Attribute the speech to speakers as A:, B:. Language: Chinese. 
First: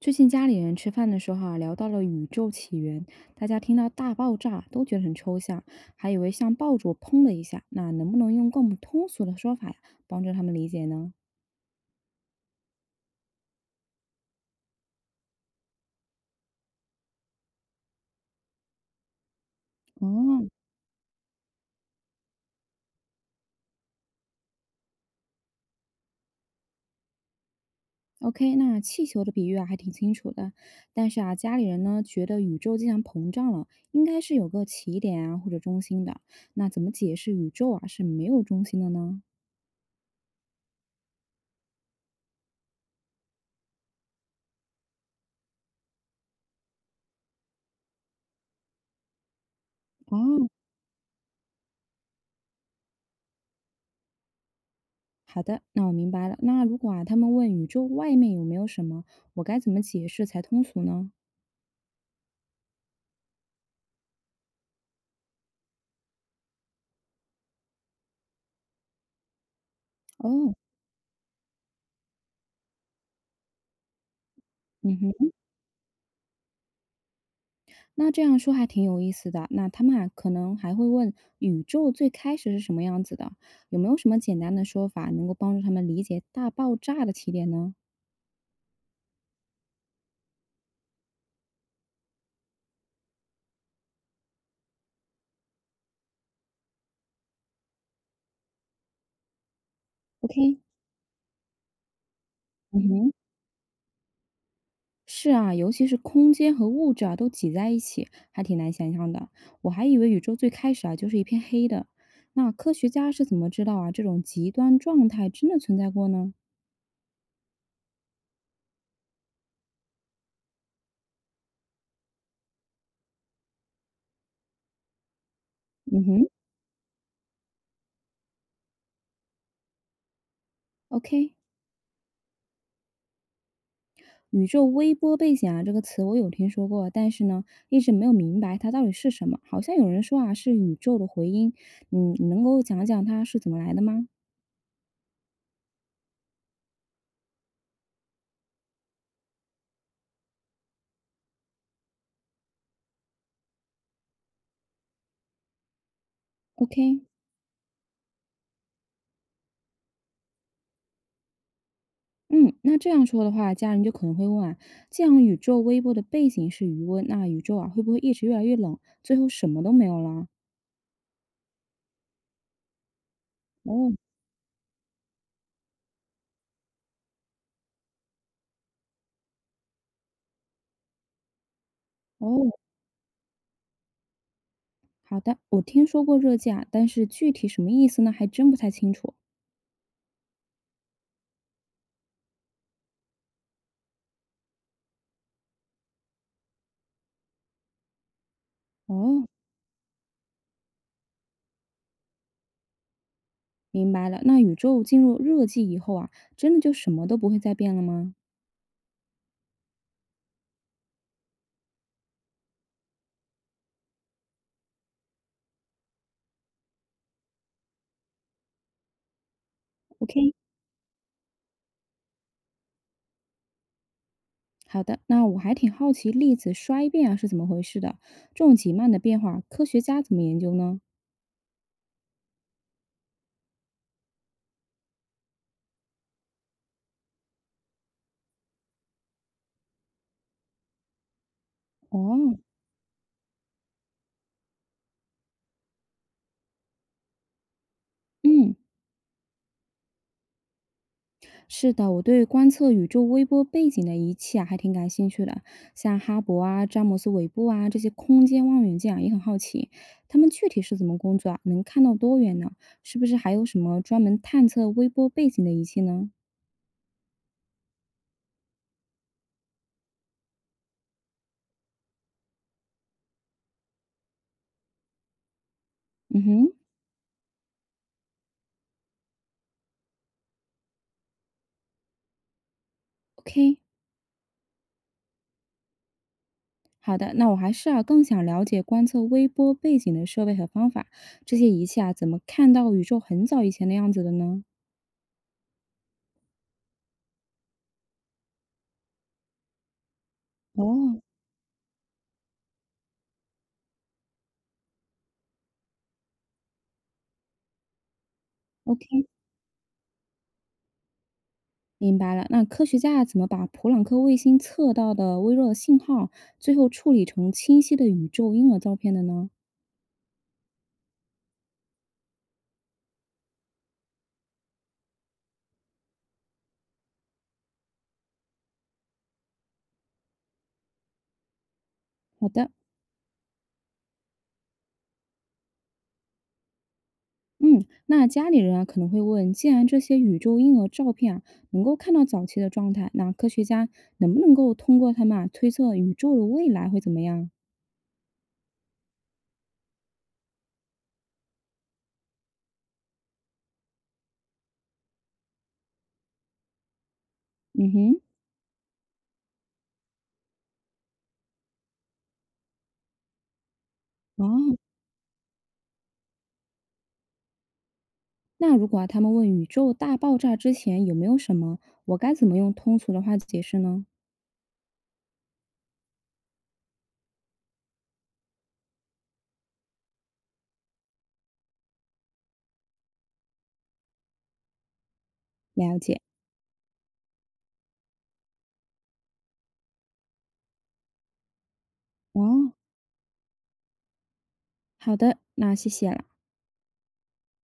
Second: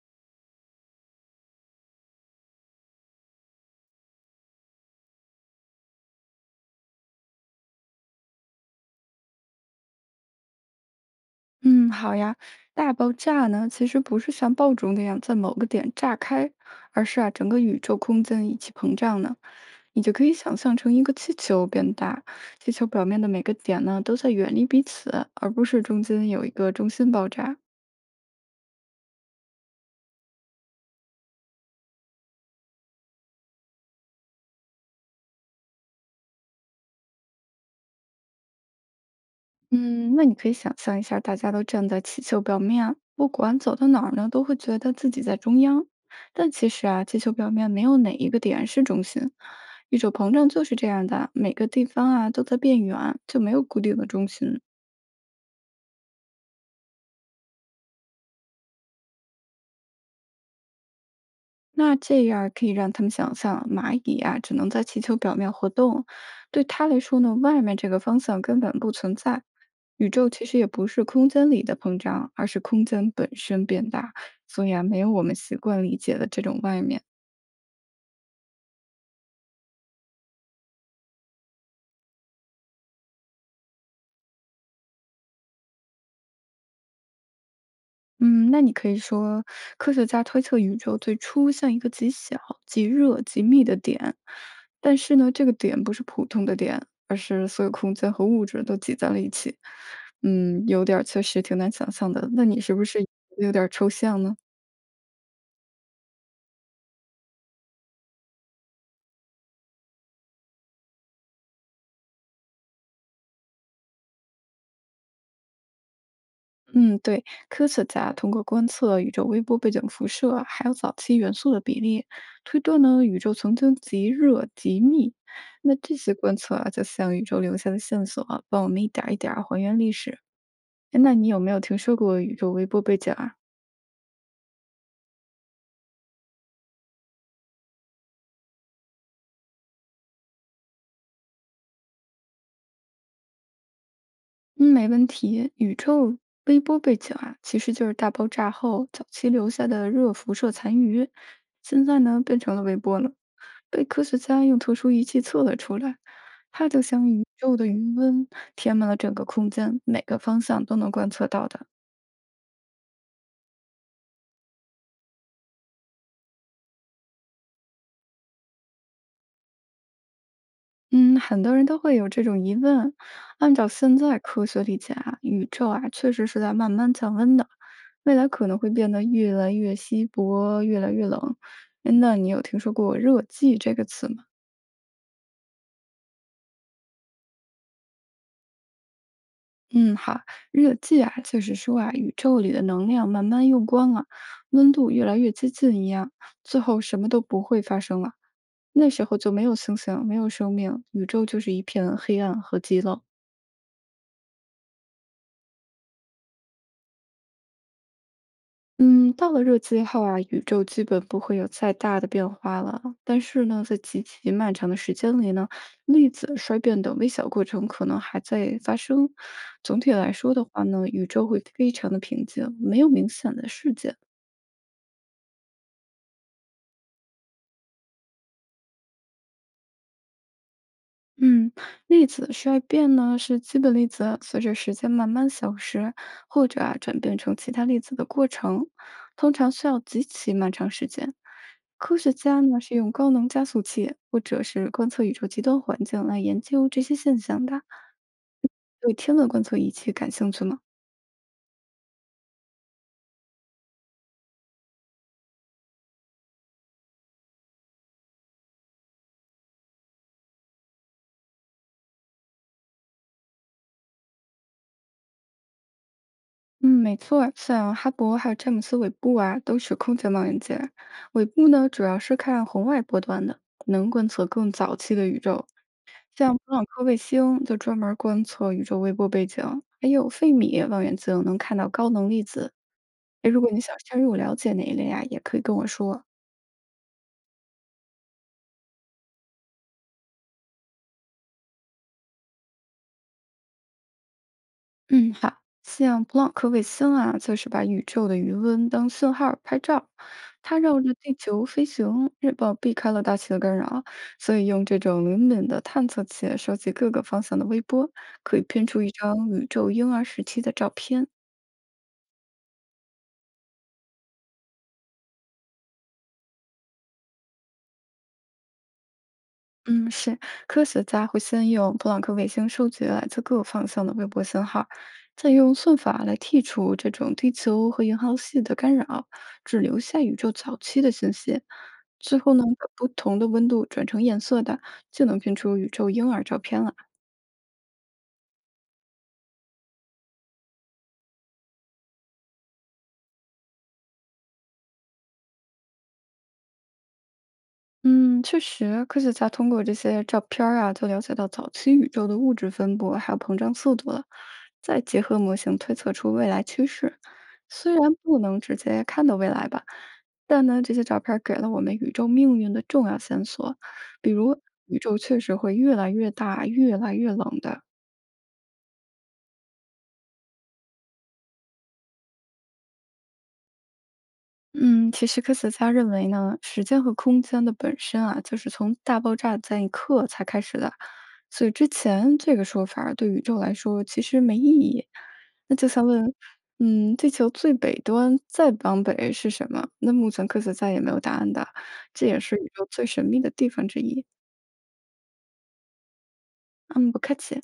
A: 最近家里人吃饭的时候啊，聊到了宇宙起源，大家听到大爆炸都觉得很抽象，还以为像爆竹砰的一下。那能不能用更通俗的说法呀，帮助他们理解呢？
B: 嗯，好呀。大爆炸呢，其实不是像爆竹那样在某个点炸开，而是啊，整个宇宙空间一起膨胀呢。你就可以
A: 哦
B: 想象成一个气球变大，气球表面的每个点呢，都在远离彼此，而不是中间有一个中心爆炸。
A: ，OK，那气球的比喻啊还挺清楚的，但是啊，家里人呢觉得宇宙既然膨胀了，应该是有个起点啊或者中心的。那怎么解释宇宙啊是没有中心的呢？
B: 嗯，那你可以想象一下，大家都站在气球表面，不管走到哪儿呢，都会觉得自己在中央。但其实啊，气球表面没有哪一个点是中心，宇宙膨
A: 哦，
B: 胀就是这样的，每个地方啊都在变圆，就没有固定的中心。
A: 好的，那我明白了。那如果啊他们问宇宙外面有没有什么，我该怎么解释才通俗呢？
B: 那这样儿可以让他们想象，蚂蚁啊只能在气球表面活动，对它来说呢，外面这个方向根本不存在。宇宙其
A: 哦，
B: 实也不是空间里的膨胀，而是空间本身变大，所以啊，
A: 嗯
B: 没有我
A: 哼，
B: 们习惯理解的这种外面。
A: 那这样说还挺有意思的。那他们啊，可能还会问宇宙最开始是什么样子的，有没有什么简单的说法能够帮助他们理解大爆炸的起点呢
B: 嗯，那你可以说，科学家推测宇宙最初像一个极小、极热、极密的点，但是呢，这个点不是普通的点，而是所有空间和物质都挤在了一起。
A: ？OK，
B: 嗯，有点儿确实挺难想象的。那你是
A: 嗯
B: 不是
A: 哼，
B: 有点儿抽象呢？
A: 是啊，尤其是空间和物质啊都挤在一起，还挺难想象的。我还以为宇宙最开始啊就是一片黑的。那科学家是怎么知道啊这种极端状态真的存在过呢？
B: 嗯，对，科学家通过观测宇宙微波背景辐射，还有早期元素的比例，推断呢宇宙曾经极热极密。那这
A: 嗯
B: 些
A: 哼
B: 观测啊，就像宇宙留下的线索啊，帮我们一点儿一点儿还原历史。诶那你
A: ，OK，
B: 有没有听说过宇宙微波背景啊？
A: 宇宙微波背景啊，这个词我有听说过，但是呢，一直没有明白它到底是什么。好像有人说啊，是宇宙的回音，嗯，你能够讲讲它是怎么来的吗
B: 嗯，没问题。宇宙微波背景啊，其实就是大爆炸后早期留下的热辐射残余，现在呢变成了微波了，被科学家用特殊仪器测了出来。它就
A: ？OK，
B: 像宇宙的余温，填满了整个空间，每个方向都能观测到的。
A: 嗯，那这样说的话，家人就可能会问啊，既然宇宙微波的背景是余温，那宇宙啊会不会一直越来越冷，最后什么都没有了？
B: 嗯，很多人都会有这种疑问。按照
A: 哦
B: 现在科学理解啊，宇宙啊确实是在慢慢降温的，未来可能会变得越来越稀薄，越来越冷。诶那你有听
A: 哦，
B: 说过“热寂”这个词吗？
A: 好的，我听说过热价，但是具体什么意思呢，还真不太清楚。
B: 嗯，好，热寂啊，就是说啊，宇宙里的能量慢慢用光了，温度越来越接近一样，最后什么都不会发生了。那时候
A: 哦，
B: 就没有星星，没有生命，宇宙就是一片黑暗和寂冷。
A: 明白了，那宇宙进入热寂以后啊，真的就什么都不会再变了吗？
B: 嗯，到了热寂后啊，宇宙基本不会有再大的变化了。但是呢，在极其漫长的时间里呢，粒子衰变等微小过程可能还在发生。总体来
A: OK，
B: 说的话呢，宇宙会非常的平静，没有明显的事件。
A: 好的。那我还挺好奇粒子衰变啊是怎么回事的？这种极慢的变化，科学家怎么研究呢？
B: 嗯，粒子衰变呢是基本粒子随着时间慢慢消失，或者啊转变成其他粒子的过程，通常需要极其漫长时间。科学
A: 哦，
B: 家呢是用高能加速器或者是观测宇宙极端环境来研究这些现象的。
A: 嗯，
B: 对天文观测仪器感兴趣吗？
A: 是的，我对观测宇宙微波背景的仪器啊还挺感兴趣的，像哈勃啊、詹姆斯韦布啊这些空间望远镜啊也很好奇，他们具体是怎么工作啊？能看到多远呢？是不是还有什么专门探测微波背景的仪器呢？
B: 嗯，没错儿像哈勃还有詹姆斯韦布啊，都是空间望远镜儿。韦布呢主要是看红外波段的，能观测更早期的宇宙。
A: 嗯
B: 像
A: 哼
B: 普朗克卫星就专门观测宇宙微波背景，还有费米望远镜能看到高能粒子。哎，如果
A: ，OK。
B: 你想深入了解哪一类啊，也可以跟我说。
A: 好的，那我还是啊更想了解观测微波背景的设备和方法，这些仪器啊怎么看到宇宙很早以前的样子的呢？
B: 嗯，好，像普朗克卫星啊，就是把宇宙的余温当信号儿拍照，它绕着
A: 哦
B: 地球飞行，日报避开了大气的干扰，所以用这种灵敏的探测器收集各个方向的微波，可以拼出一
A: ，OK，
B: 张宇宙婴儿时期的照片。
A: 明白了。那科学家啊怎么把普朗克卫星测到的微弱的信号，最后处理成清晰的宇宙婴儿照片的呢？
B: 嗯，是科学家会先用普朗克卫星收集来自各方向的微波信号，再用算法来剔除这种地球和银河系的干扰，只留下宇宙早期的信息。最
A: 好
B: 后呢，
A: 的，
B: 把不同的温度转成颜色的，就能拼出宇宙婴儿照片了。
A: 嗯，那家里人啊可能会问，既然这些宇宙婴儿照片啊能够看到早期的状态，那科学家能不能够通过他们啊推测宇宙的未来会怎么样？
B: 嗯，确实，科学家通过这些照片儿啊，就了解到早期宇宙的物质分布还有膨胀速度了，再结合模型推测出未来趋势。
A: 嗯
B: 虽然
A: 哼，
B: 不能直接看到未来吧，但呢，这些照片儿给了我们宇宙命运的重要线索，比如
A: 哦。
B: 宇宙确实会越来越大、越来越冷的。
A: 那如果啊他们问宇宙大爆炸之前有没有什么，我该怎么用通俗的话解释呢？
B: 嗯，其实科学家认为呢，时间和空间的本身啊，就是从大爆炸在一刻才开始的。所以之前这个说法儿对宇宙来说其实没意义。那就
A: 了
B: 像
A: 解，
B: 问，嗯，地球最北端再往北是什么？那目前科学家也没有答案的，这也是宇
A: 哦，
B: 宙最神秘的地方之一。
A: 好的，那谢谢了。
B: 嗯，不客气。